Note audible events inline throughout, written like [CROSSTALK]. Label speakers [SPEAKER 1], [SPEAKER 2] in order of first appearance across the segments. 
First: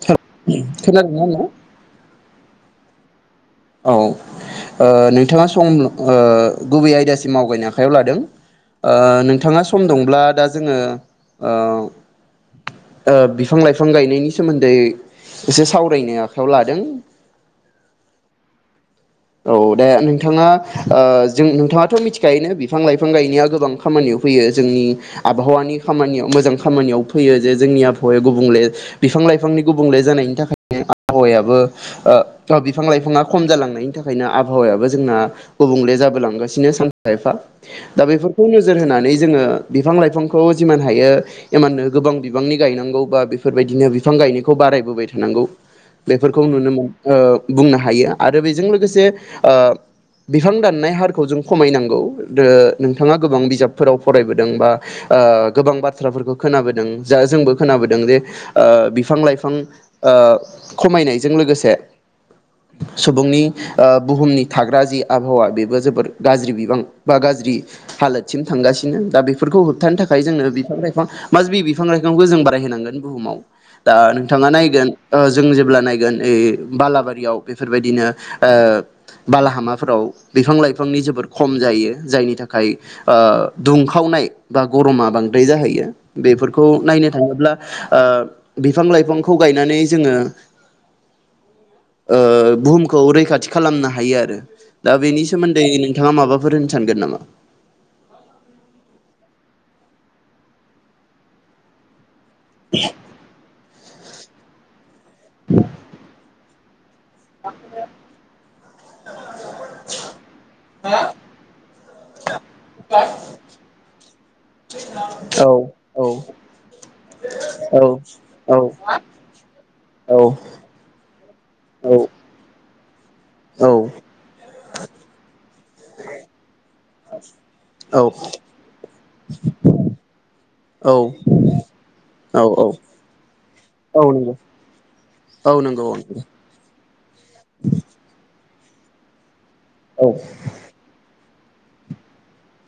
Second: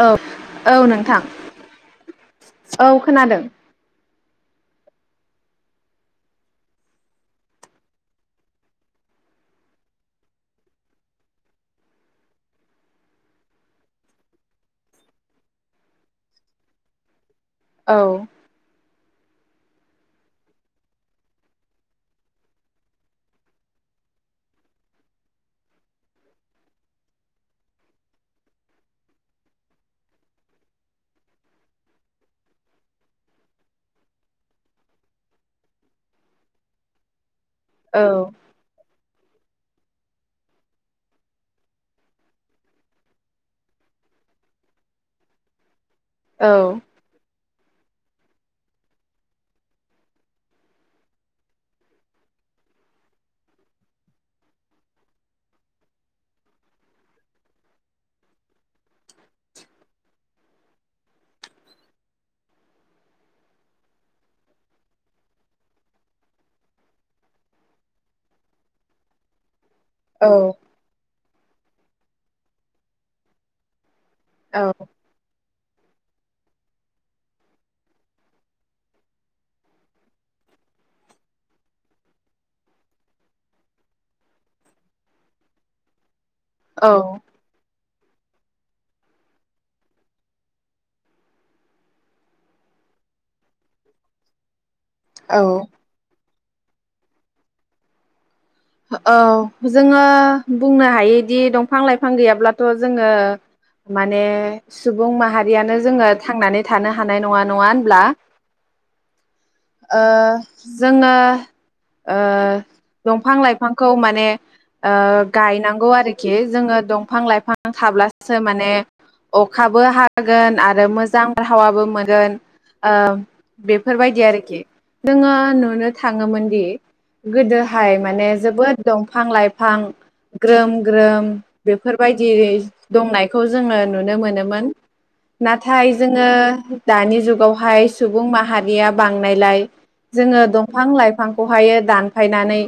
[SPEAKER 1] औ
[SPEAKER 2] हेल
[SPEAKER 1] औ
[SPEAKER 2] खोनादों
[SPEAKER 1] नोंथां
[SPEAKER 2] ना नों
[SPEAKER 1] औ खोनादों
[SPEAKER 2] औ ओ नोंथाङा सम ओ गुबै आयदासिम आवगायनो आखायाव लादों ओ नोंथाङा सम दंब्ला दा जोङो ओ ओ बिफां लाइफां गायनायनि सोमोन्दै एसे सावरायनो आखायाव लादों
[SPEAKER 1] औ
[SPEAKER 2] औ दा नोंथाङा ओ जों नोंथाङाथ' मिथिखायोनो बिफां-लाइफां गायनाया गोबां खामानियाव फैयो जोंनि आबहावानि खामानियाव मोजां खामानियाव फैयो जे जोंनि आबहावाया गुबुंले बिफां लाइफांनि गुबुंले जानायनि थाखायनो आबहावायाबो ओ बिफां- लाइफाङा खम जालांनायनि बेनि थाखायनो आबहावायाबो जोंना गुबुंले जाबो लांगासिनो सानफा एफा
[SPEAKER 1] औ
[SPEAKER 2] दा बेफोरखौ नोजोर होनानै जोङो बिफां-लाइफांखौ जिमान हायो इमाननो गोबां बिबांनि गायनांगौ बा बेफोरबायदिनो बिफां गायनायखौ बारायबोबाय थानांगौ बेफोरखौ नुनो मोनो ओ बुंनो हायो आरो बेजों लोगोसे जे ओ बिफां दाननाय हारखौ जों खमायनांगौ ओ नोंथाङा गोबां बिजाबफोराव फरायबोदों बा ओ गोबां बाथ्राफोरखौ खोनाबोदों जा जोंबो खोनाबोदों जे ओ बिफां लाइफां ओ खमायनायजों लोगोसे सुबुंनि ओ बुहुमनि थाग्रा जि आबहावा बेबो जोबोर गाज्रि बिबां बा गाज्रि हालोदसिम थांगासिनो दा बेफोरखौ होबथानो थाखाय
[SPEAKER 1] औ
[SPEAKER 2] जोंनो बिफां-लाइफां मास बि-बिफां लाइफांखौ जों बाराय होनांगोन बुहुमाव दा नोंथाङा
[SPEAKER 1] औ
[SPEAKER 2] नायगोन ओ जों जेबो अब्ला नायगोन ओइ बालाबारियाव बेफोरबायदिनो ओ बालाहामाफोराव बिफां-लाइफांनि जोबोद खम जायो जायनि थाखाय ओ दुंखावनाय बा गरमा बांद्राय जाहैयो बेफोरखौ
[SPEAKER 1] औ
[SPEAKER 2] नायनो थाङोब्ला ओ बिफां-लाइफांखौ गायनानै जोङो ओ बुहुमखौै रै रैखाथि खालामनो हायो आरो दा बेनि
[SPEAKER 1] औ
[SPEAKER 2] सोमोन्दै नोंथाङा माबाफोर होन सानगोन नामा?
[SPEAKER 1] औ जोङो बुंनो हायोदि दंफां लाइ फां गैयाब्लाथ' जोङो माने सुबुं माहारियानो जोङो थांनानै थानो हानाय नङा नङा होनब्ला ओ जोङो ओ दंफां लाइ खौ माने ओ
[SPEAKER 2] औ
[SPEAKER 1] गायनांगौ
[SPEAKER 2] औ
[SPEAKER 1] आरोखि जोङो दंफां लाइफां
[SPEAKER 2] औ
[SPEAKER 1] थाब्लासो माने
[SPEAKER 2] औ
[SPEAKER 1] अखाबो
[SPEAKER 2] औ
[SPEAKER 1] हागोन आरो मोजां बारहावाबो
[SPEAKER 2] औ
[SPEAKER 1] मोनगोन ओ
[SPEAKER 2] औ
[SPEAKER 1] बेफोरबायदि आरोखि नोङो नुनो थाङोमोन दि गोदोहाय माने जोबोद दफां-लाइफां ग्रोम ग्रोम बेफोरबायदि
[SPEAKER 2] औ
[SPEAKER 1] दंनायखौ जोङो
[SPEAKER 2] औ
[SPEAKER 1] नुनो
[SPEAKER 2] नंगौ
[SPEAKER 1] मोनो मोन
[SPEAKER 2] औ नंगौ
[SPEAKER 1] नाथाय जोङो दानि जुगावहाय सुबुं माहारिया बांनायलाय
[SPEAKER 2] औ
[SPEAKER 1] जोङो दंफां लाइ फांखौहायो दानफायनानै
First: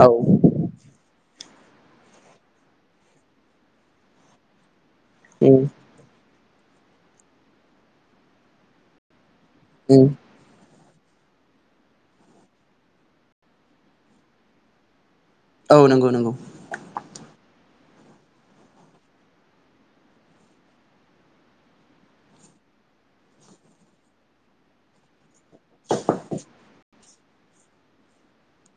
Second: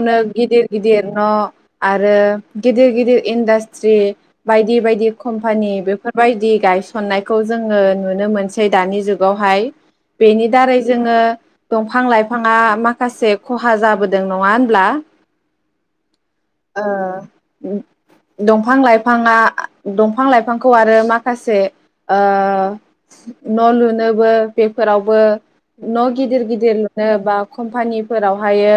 [SPEAKER 2] औ
[SPEAKER 1] गिदिर गिदिर न' आरो गिदिर गिदिर इन्डास्ट्रि बाय बायदि बायदि
[SPEAKER 2] उम
[SPEAKER 1] कम्पानि बेफोरबायदि गायसननायखौ जोङो नुनो मोनसै दानि जुग गावहाय
[SPEAKER 2] उम
[SPEAKER 1] बेनि दारै जोङो दंफां लाइफाङा माखासे खहा जाबो दों नङा होनब्ला?
[SPEAKER 2] औ नंगौ नंगौ
[SPEAKER 1] [INAUDIBLE] ओ उम। दंफां लाइफाङा दंफां लाइफांखौ आरो माखासे ओ न' लुनोबो बेफोरावबो न' गिदिर गिदिर लु लुनो बा कम्पानिफोराव हायो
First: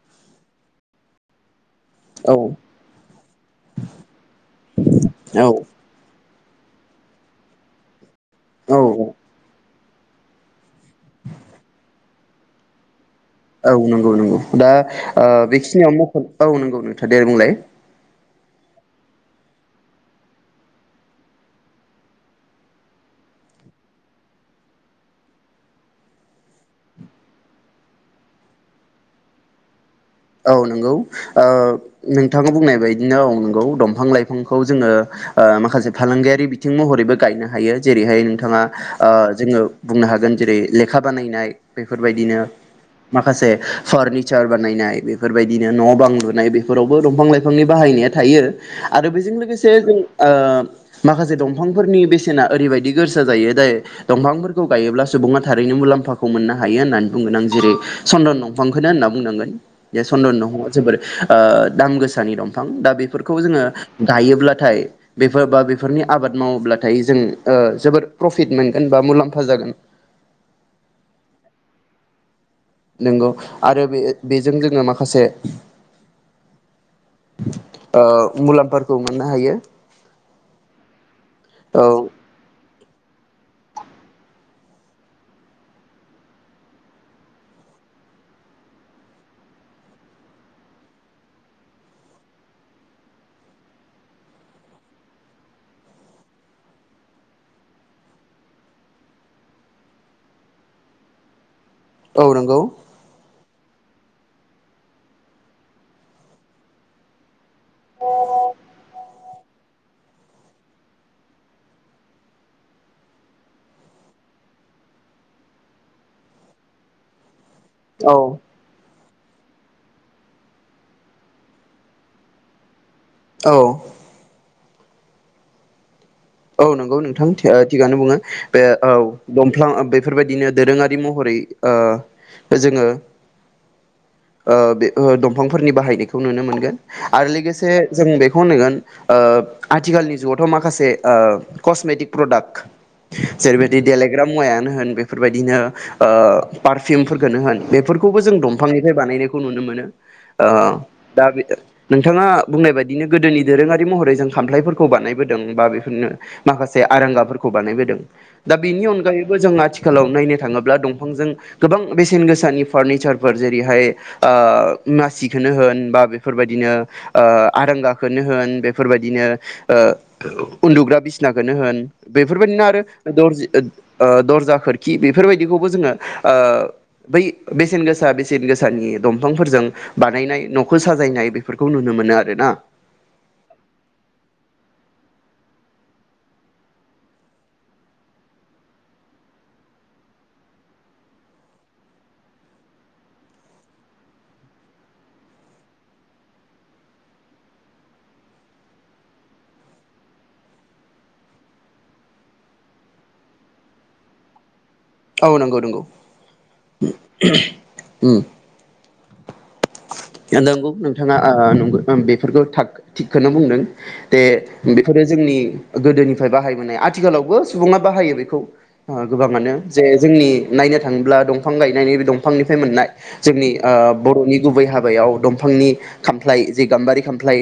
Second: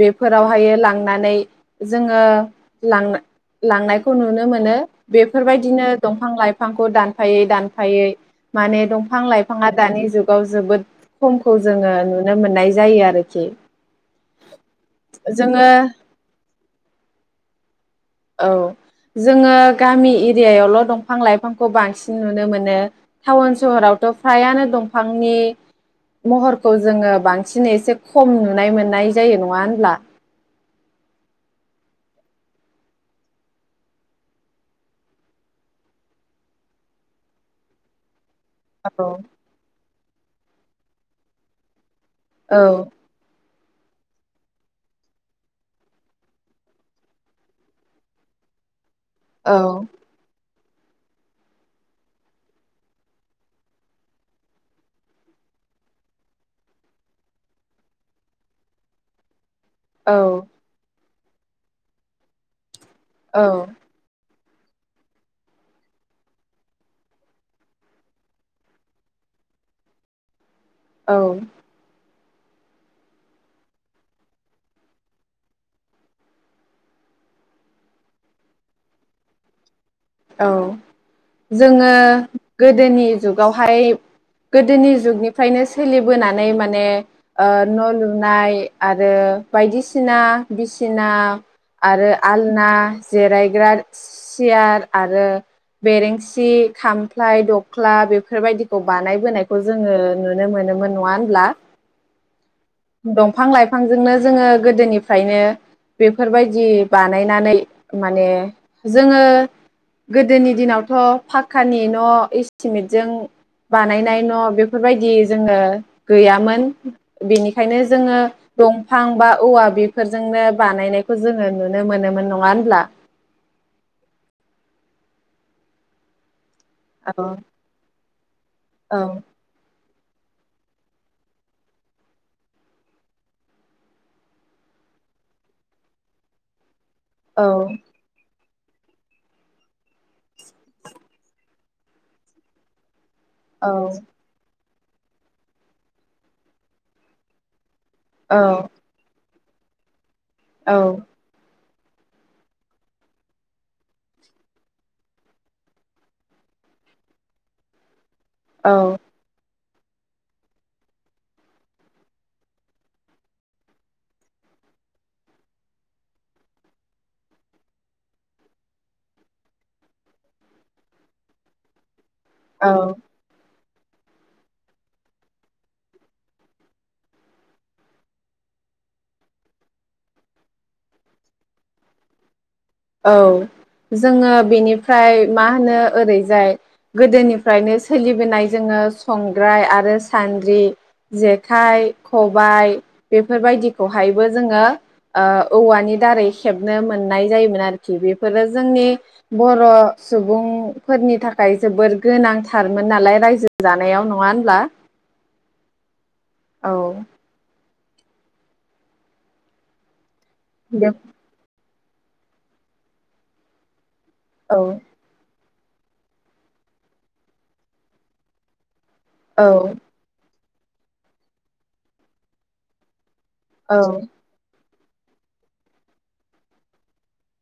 [SPEAKER 1] बेफोरावहायो लांनानै जोङो
[SPEAKER 2] औ
[SPEAKER 1] लां-लांनायखौ नुनो मोनो बेफोर
[SPEAKER 2] औ
[SPEAKER 1] बायदिनो दंफां लाइ बिफांखौ दानफायै दानफायै
[SPEAKER 2] औ
[SPEAKER 1] माने दंफां लाइफाङा दानि जुगाव जोबोद खमखौ जोङो नुनो मोननाय जायो आरो
[SPEAKER 2] औ नंगौ नंगौ। दा ओ
[SPEAKER 1] जोङो
[SPEAKER 2] बेखिनियाव मख'नो औ नंगौ नोंथां दे बुंलाय।
[SPEAKER 1] औ जोङो गामि एरियायावल' दंफां लाइफांखौ बांसिन नुनो मोनो। टाउन सहरावथ' फ्रायानो दंफांनि महरखौ जोङो बांसिन एसे खम नुनाय मोननाय जायो नङा होनब्ला?
[SPEAKER 2] औ नंगौ ओ नोंथाङा बुंनाय बायदिनो औ नंगौ दंफां लाइफांखौ जोङो ओ माखासे फालांगियारि बिथिं महरैबो गायनो हायो जेरैहाय नोंथाङा
[SPEAKER 1] औ
[SPEAKER 2] ओ जोङो बुंनो हागोन जेरै लेखा बानायनाय बे बेफोरबायदिनो माखासे फारनिचार बानायनाय बेफोरबायदिनो न' बां लुनाय बेफोरावबो दंफां लाइफांनि बाहायनाया थायो। आरो बेजों
[SPEAKER 1] औ
[SPEAKER 2] लोगोसे जों ओ माखासे दंफांफोरनि बेसेना ओरैबायदि गोरसा जायो दायो दंफांफोरखौ गायोब्ला सुबुङा थारैनो मुलाम्फाखौ मोननो हायो होननानै बुंगोन आं जेरै चन्दन दंफांखौनो होनना बुंनांगोन। बे
[SPEAKER 1] औ
[SPEAKER 2] चन्दन दंफांआ जोबोरै ओ दाम गोसानि दंफां दा बेफोरखौ जोङो
[SPEAKER 1] औ
[SPEAKER 2] गायोब्ला थाय बेफोर बा बेफोरनि आबाद मावोब्लाथाय जों ओ जोबोर प्रफिट मोनगोन बा मुलाम्फा जागोन।
[SPEAKER 1] औ।
[SPEAKER 2] नंगौ आरो बे बेजों जोङो माखासे ओ मुलामफोरखौ मोननो हायो।
[SPEAKER 1] औ
[SPEAKER 2] औ
[SPEAKER 1] जोङो गोदोनि जुगावहाय गोदोनि जुगनिफ्रायनो सोलिबोनानै माने ओ न' लुनाय आरो बायदिसिना बिसिना आरो आलना, जिरायग्रा, सियार आरो बेरेंसि खामफ्लाय दख्ला बेफोरबायदिखौ बानायबोनायखौ जोंङो नुनो मोनोमोन नंङा होमब्ला
[SPEAKER 2] औ नंगौ
[SPEAKER 1] दंफां लाइफांजोंनो जोंङो गोदोनिफ्रायनो बेफोरबायदि बानायनानै माने जोंङो गोदोनि दिनावथ‌ फाक्कानि न' इस्टिमेटजों बानायनाय न' बेफोरबायदि जोंङो गैयामोन बेनि ओंखायनो
[SPEAKER 2] औ
[SPEAKER 1] जोंङो दं बिफां बा औवा बेफोरजोंनो बानायनायखौ जोंङो नुनो मोनोमोन नङा होमब्ला
[SPEAKER 2] औ औ नंगौ नोंथां थि थिगानो बुंङो बे औ दंफ्लां बेफोरबायदिनो दोरोंङारि महरै ओ जोंङो ओ बे दंफांफोरनि बाहायनायखौ नुनो मोनगोन आरो
[SPEAKER 1] औ
[SPEAKER 2] लोगोसे जों बे होनगोन ओ आथिखालनि जुगावथ माखासे ओ कस्मेटिक प्रडाक्ट जेरैबायदि देलेग्रा मुवायानो होन बेफोरबायदिनो ओ पारफिमफोरखौनो होन बेफोरखौबो जों दंफांनिफ्राय बानायनाय खौ नुनो मोनो अ
[SPEAKER 1] औ
[SPEAKER 2] दा बे नोंथाङा बुंनाय बायदिनो गोदोनि दोरोंङारि महरै जों खामफ्लायफोरखौ बानायबोदों बा नो माखासे आरांगाफोरखौ बानायबोदों दा बेनि
[SPEAKER 1] औ
[SPEAKER 2] अनगायैबो जोंना थि आथिखालाव नायनो थांङोब्ला दंफांजों गोबां बेसेन गोसानि फारनिचारफोर जेरैहाय ओ मासिखोनो होन बा बेफोरबायदिनो आरांगाखोनो होन बेफोरबायदिनो ओ उन्दुग्रा बिसनाखौनो होन बेफोरबायदिनो आरो
[SPEAKER 1] औ
[SPEAKER 2] दरजि ओ दरजा खोरखि बेफोरबायदिखौबो जोंङो ओ बै बेसेन गोसा बेसेन गोसानि दंफांफोरजों बानायनाय न'खौ साजायनाय बेफोरखौ नुनो मोनो आरोना
[SPEAKER 1] औ जोंङो बेनिफ्राय मा होनो ओरैजाय गोदोनिफ्रायनो सोलिबोनाय जोंङो संग्राय आरो सान्द्रि जेखाइ खबाइ बेफोर बायदिखौहायबो जोऔङो औवानि दारै खेबनो मोननाय जायोमोन आरो आरोखि बेफोरो जोंनि बर' सुबुंफोरनि थाखाय जोबोर गोनांथारमोन नालाय रायजो जानायाव नौङा होनब्ला
[SPEAKER 2] औ नंगौ नंगौ
[SPEAKER 1] औ
[SPEAKER 2] उम उम नंगौ नोंथाङा ओ नंगौ बेफोरखौ था थिगखौनो बुंदों बे
[SPEAKER 1] औ
[SPEAKER 2] बेफोरो जोंनि गोदोनिफ्राय बाहायबोनाय आथिखालावबो सुबुंङा बाहायो बेखौ
[SPEAKER 1] औ
[SPEAKER 2] गोबांङानो जे जोंनि नायनो थांङोब्ला दंफां गायनायनि बे दंफांनिफ्राय मोननाय जोंनि ओ
[SPEAKER 1] औ
[SPEAKER 2] बर'नि गुबै हाबायाव दंफांनि खामफ्लाय जे गाम्बारि खामफ्लाय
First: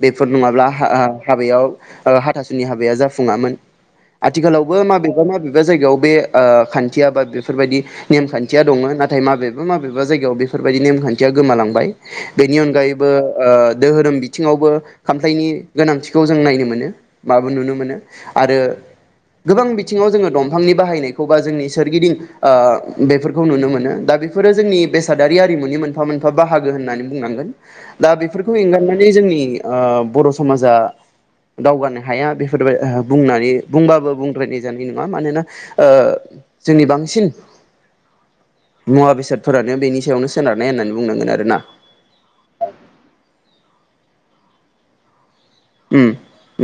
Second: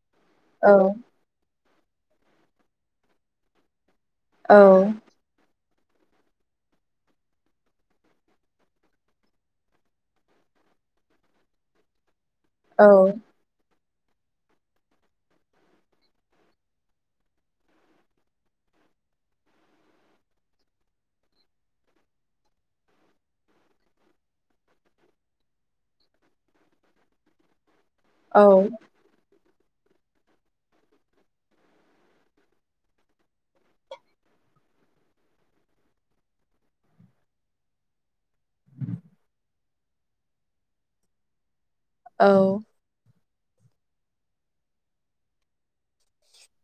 [SPEAKER 2] बेफोर नङाब्ला
[SPEAKER 1] औ
[SPEAKER 2] हा हा हाबायाव ओ हाथासुनि हाबाया जाफुङामोन
[SPEAKER 1] औ
[SPEAKER 2] आथिखालावबो माबेबा माबे बा जायगायाव बे ओ खान्थिया बा बेफोर बायदि नेम खान्थिया दङ नाथाय माबेबा माबेबा जायगायाव बेफोरबायदि नेम खान थिया गोमालांबाय बेनि
[SPEAKER 1] औ
[SPEAKER 2] अनगायैबो ओ दोहोरोम बिथिङावबो खामफ्लायनि गोनांथिखौ जों नायनो मोनो बा नुनो मोनो आरो गोबां बिथिङाव जोङो दंफांनि बाहायनायखौ बा जोंनि सोरगिदिं ओ बेफोरखौ नुनो मोनो दा बेफोरो जोंनि बेसादारि आरिमुनि मोन मोनफा मोनफा बाहागो होननानै बुंनांगोन दा
[SPEAKER 1] औ
[SPEAKER 2] बेफोरखौ एंगारनानै जोंनि ओ बर' समाजा दावगानो हाया बेफोरबाय बुंनानै बुंबाबो बुंद्रायनाय ओ जानाय नङा मानोना ओ जोंनि बांसिन मुवा बेसादफोरानो बेनि सायावनो सोनार नाय बुंनांगोन आरो ना
[SPEAKER 1] औ
[SPEAKER 2] उम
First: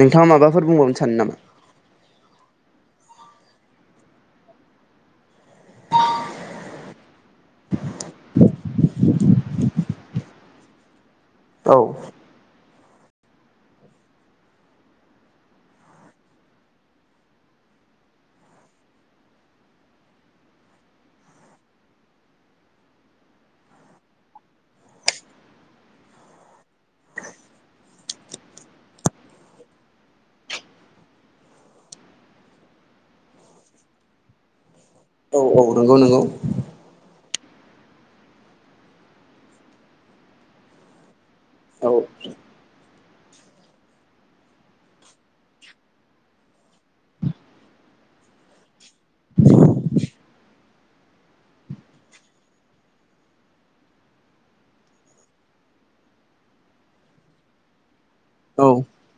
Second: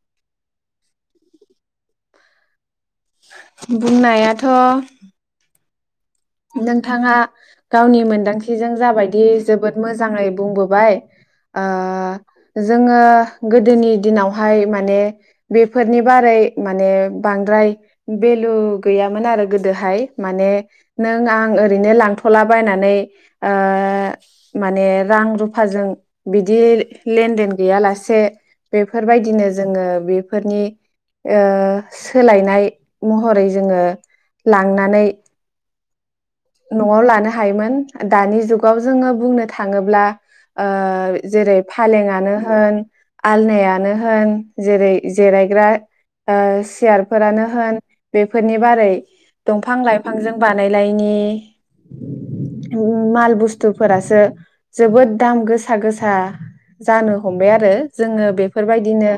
[SPEAKER 2] नोंथाङा माबाफोर बुंबावनो सानो नामा?
[SPEAKER 1] बुंनायाथ' नोंथाङा गावनि मोन्दांथिजों जाबाय बाय दि जोबोद मोजाङै बुंबोबाय ओ
[SPEAKER 2] औ
[SPEAKER 1] जोङो गोदोनि दिनावहाय माने बेफोरनि बारै माने बांद्राय भेलु गैयामोन आरो गोदोहाय माने नों आं ओरैनो लांथ'लाबायनानै ओ माने रां रुफाजों बिदि लेनदेन गैया लासे बेफोर बायदिनो जोङो बेफोरनि ओ सोलायनाय महरै जोङो लां नानै
[SPEAKER 2] औ औ नंगौ नंगौ
[SPEAKER 1] न'आव लानो हायोमोन दानि जुगाव जोङो बुंनो थाङोब्ला ओ जेरै
[SPEAKER 2] औ
[SPEAKER 1] फालेंनो होन आलनायानो होन जेरै जिरायग्रा ओ सियारफोरानो होन बेफोरनि बारै दंफां लाइफांजों बानाय नाइनि उम माल बुस्थुफोरासो जोबोद दाम गोसा गोसा जानो हमबाय आरो जोङो
[SPEAKER 2] औ
[SPEAKER 1] बेफोरबायदिनो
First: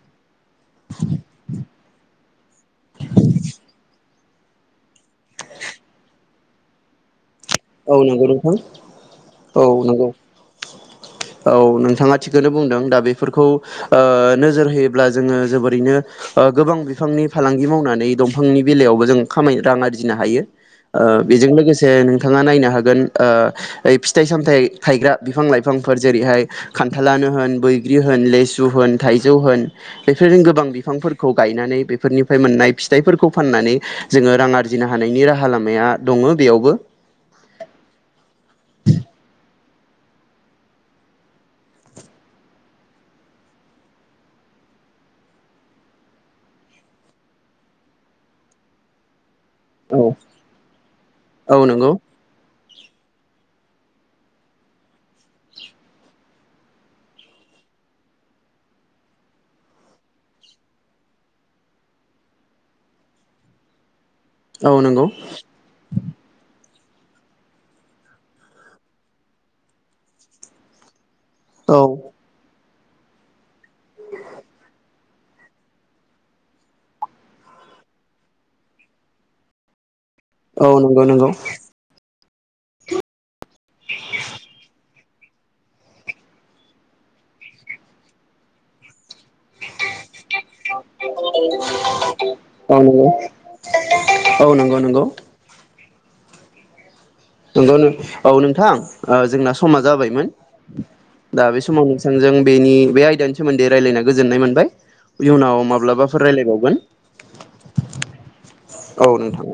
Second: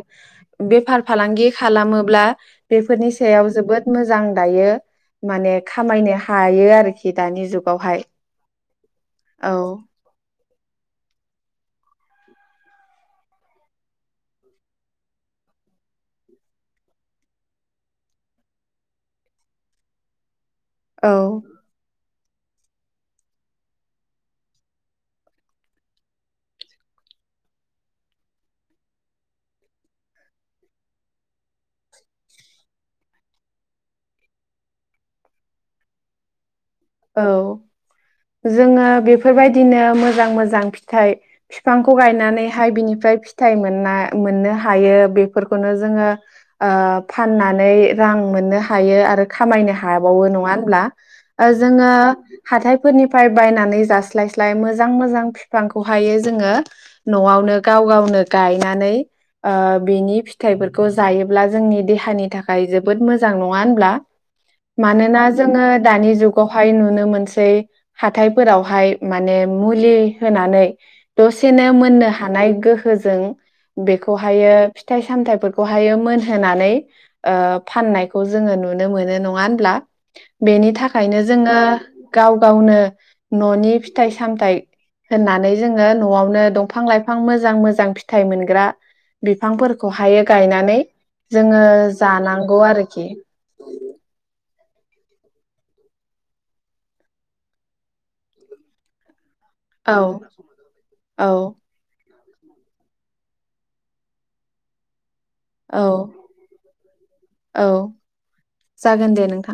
[SPEAKER 1] बेफार फालांगि खालामोब्ला बेफोरनि सायाव जोबोद मो मोजां दायो माने खामायनो हायो आरोखि दानि जुगावहाय
[SPEAKER 2] औ नंगौ नोंथां औ नंगौ औ नोंथाङा थिकखोनो बुंदों दा बेफोरखौ ओ नोजोर होयोब्ला जोङो जोबोरैनो ओ गोबां बिफांनि फालांगि मावनानै दंफांनि बेलायावबो जों खामाय रां आरजिनो हायो ओ
[SPEAKER 1] औ
[SPEAKER 2] बेजों लोगोसे नोंथां नोंथाङा नायनो हागोन ओ फिथाइ सामथाय थायग्रा बिफां लाइफांफोर जेरैहाय खान्थालानो होन बैग्रि होन लेसु होन थाइजौ होन बेफोरजों गोबां बिफांफोरखौ गायनानै बेफोरनिफ्राय मोननाय फिथाइफोरखौ फाननानै जोङो रां आरजिनो हानायनि राहा लामाया दङ बेयावबो
[SPEAKER 1] औ जोङो बेफोरबायदिनो मोजां मोजां फिथाइ बिफांखौ गायनानैहाय बिनिफ्राय फिथाइ मोनना मोननो हायो बेफोरखौनो जोङो ओ फाननानै रां मोननो हायो आरो खामायनो
[SPEAKER 2] औ
[SPEAKER 1] हाबावो नङा होमब्ला
[SPEAKER 2] औ
[SPEAKER 1] जोङो
[SPEAKER 2] नंगौ
[SPEAKER 1] हाथायफोरनिफ्राय बायनाय नानै जास्लाय स्लाय मोजां मोजां फिफांखौ हायो जोङो न'आवनो गाव गावनो गायनानै ओ बिनि फिथाइफोरखौ जायोब्ला जोंनि देहानि थाखाय जोबोद मोजां नङा होनब्ला?
[SPEAKER 2] औ नंगौ
[SPEAKER 1] मानोना जोङो दानि जुग हाय नुनो मोनसै हाथायफोरावहाय माने मुलि होनानै दसेनो
[SPEAKER 2] औ
[SPEAKER 1] मोननो हानाय गोहो फोजों बेखौहायो फिथाइ सामथाइफोरखौहायो मोनहोनानै ओ फाननायखौ जोङो नुनो मोनो नङा होनब्ला?
[SPEAKER 2] औ
[SPEAKER 1] बेनि थाख
[SPEAKER 2] नंगौ
[SPEAKER 1] खायनो
[SPEAKER 2] नंगौ
[SPEAKER 1] जोङो गाव गावनो न'नि फिथाइ सामथाय होननानै जोङो न'आवनो दंफां लाइफां मोजां मोजां फिथाइ मोनग्रा बिफांफोरखौहायो गायनानै जोङो जानांगौ
[SPEAKER 2] औ नंगौ
[SPEAKER 1] आरोखि [UNINTELLIGIBLE]
[SPEAKER 2] औ नंगौ नंगौ। नंगौ नो औ नोंथां ओ जोंनास समा
[SPEAKER 1] औ
[SPEAKER 2] जाबायमोन दा
[SPEAKER 1] औ
[SPEAKER 2] बे समावनोस थांजों बेनि बे आयदानि सोमोन्दै रायलायना गोजोन्नाय मोनबाय। इयुनाव
[SPEAKER 1] औ
[SPEAKER 2] माब्लाबाफोर रायलायबावगोन
[SPEAKER 1] औ
[SPEAKER 2] औ
[SPEAKER 1] जागोन दे
[SPEAKER 2] नोंथां।